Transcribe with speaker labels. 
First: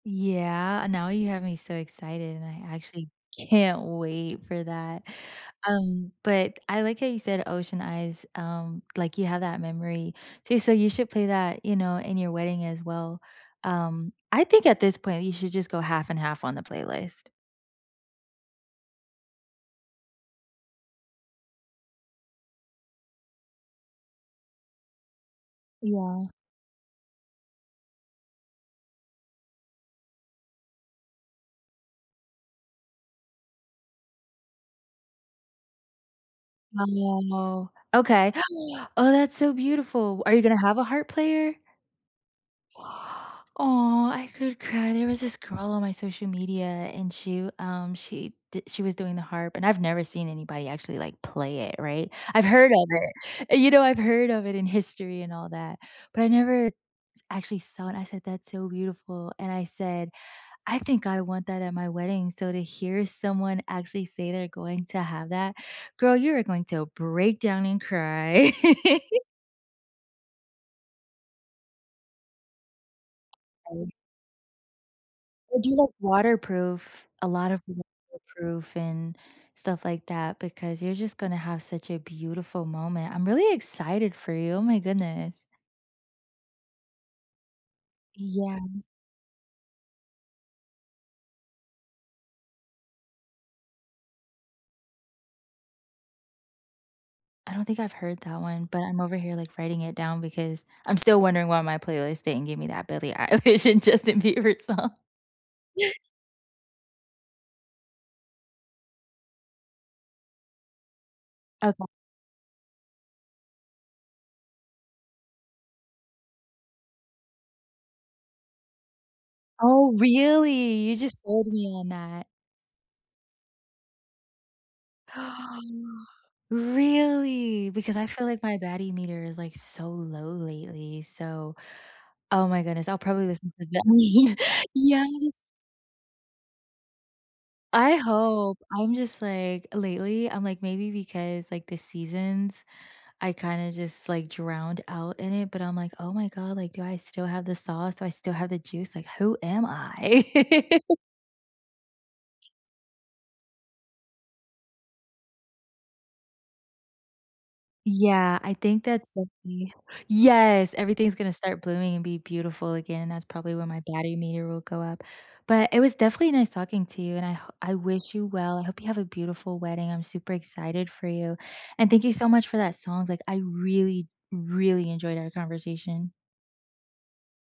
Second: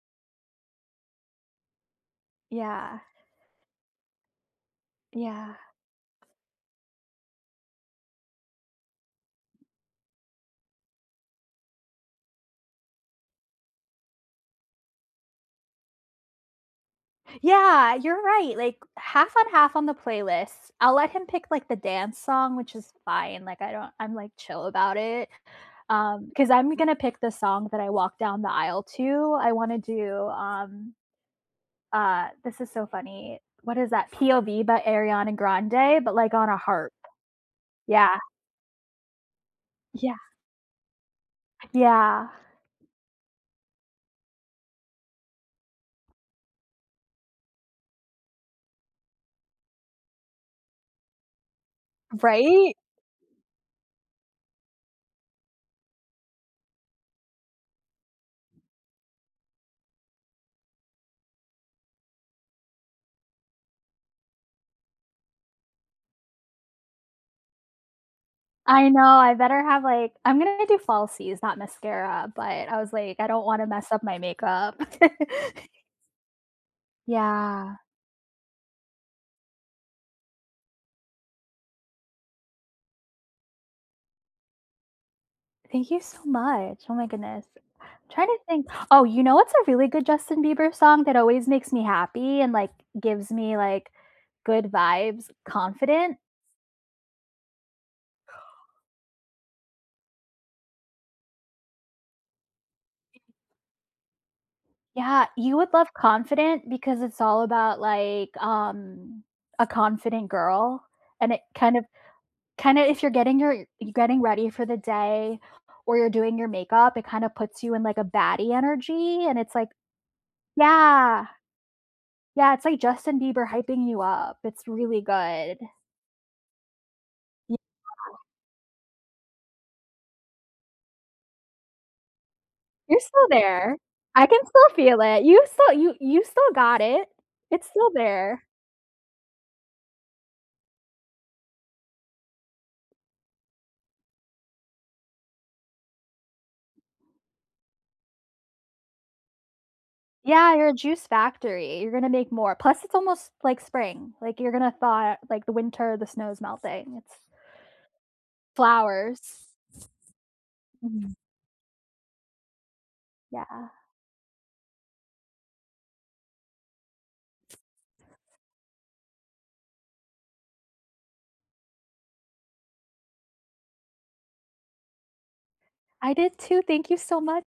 Speaker 1: Yeah, and now you have me so excited, and I
Speaker 2: Yeah.
Speaker 1: actually can't wait for that.
Speaker 2: Yeah.
Speaker 1: Um, but I like how you said, Ocean Eyes. Um, like, you have that memory. So so you should play that, you know, in your wedding as well. Um, I think at this point, you should just go half and half on the playlist.
Speaker 2: Yeah. You're right, like, half on half on the playlist. I'll let him pick, like, the dance song, which is fine. Like, I don't I'm, like, chill about it.
Speaker 1: Yeah.
Speaker 2: Um, 'cause I'm gonna pick the song that I walk down the aisle to. I wanna do, um uh, this is so funny. What is that? "POV" by Ariana Grande, but, like, on a harp.
Speaker 1: Wow.
Speaker 2: Yeah.
Speaker 1: Okay. Oh, that's so
Speaker 2: Yeah.
Speaker 1: beautiful. Are you gonna have a harp player?
Speaker 2: Yeah.
Speaker 1: Aw, I could cry. There was this girl on my social media, and she um, she did she was doing the harp, and I've never seen anybody actually, like, play it, right? I've heard
Speaker 2: Right?
Speaker 1: of it. You know, I've heard of it in history and all that, but I never s actually saw it. I said, "That's so beautiful." And I said, "I think I want that at my wedding." So, to hear someone actually say, they're going to have that, girl, you are going to break down and cry.
Speaker 2: I know, I better have, like I'm gonna do falsies, not mascara. But I was, like, I don't wanna mess
Speaker 1: [unintelligible]
Speaker 2: up my makeup.
Speaker 1: Or do like waterproof, a lot of
Speaker 2: Yeah.
Speaker 1: waterproof and, stuff like that, because you're just gonna have such a beautiful moment. I'm really excited for you. Oh my goodness.
Speaker 2: Thank you so much. Oh my goodness. I'm trying to
Speaker 1: Yeah.
Speaker 2: think oh, you know what's a really good Justin Bieber song, that always makes me happy and, like, gives me, like, good vibes- Confident.
Speaker 1: I don't think I've heard that one, but I'm over here, like, writing it down, because I'm still wondering why my playlist didn't give me that Billie Eilish and Justin Bieber song.
Speaker 2: Yeah. You would love Confident because it's all about, like, um, a confident girl, and it kinda
Speaker 1: [unintelligible]
Speaker 2: kinda if you're getting your you're getting ready for the day, or you're doing your makeup, it kinda puts you in like a baddie energy. And it's, like
Speaker 1: Oh, really? You just
Speaker 2: yeah.
Speaker 1: sold me on that.
Speaker 2: Yeah, it's, like, Justin Bieber hyping you up. It's really good. Yeah.
Speaker 1: Really? Because I feel like my baddie meter is, like, so low lately. So, oh my goodness. I'll
Speaker 2: You're
Speaker 1: probably
Speaker 2: still
Speaker 1: listen to
Speaker 2: there.
Speaker 1: that.
Speaker 2: I can still feel it.
Speaker 1: Yes.
Speaker 2: You still you you still got it. It's still
Speaker 1: I
Speaker 2: there.
Speaker 1: hope. I'm just, like, lately, I'm like, maybe because, like, the seasons, I kinda just, like, drowned out in it, but I'm, like, "Oh my god, like, do I still have the sauce, do I still have the juice? Like, who am I?"
Speaker 2: Yeah, you're a juice factory. You're gonna make more. Plus it's almost, like, spring. Like you're gonna thaw, like, the winter, the snow is melting. It's
Speaker 1: Yeah. I think that's
Speaker 2: Flowers.
Speaker 1: definitely Yes, everything's
Speaker 2: Mm.
Speaker 1: gonna start blooming and be beautiful again, that's probably when
Speaker 2: Yeah.
Speaker 1: my baddie meter will go up. But it was definitely nice talking to you, and I ho I wish you well. I hope you have a beautiful wedding. I'm super excited for you. And thank you so much for that songs, like, I really, really enjoyed our conversation.
Speaker 2: I did too. Thank you so mu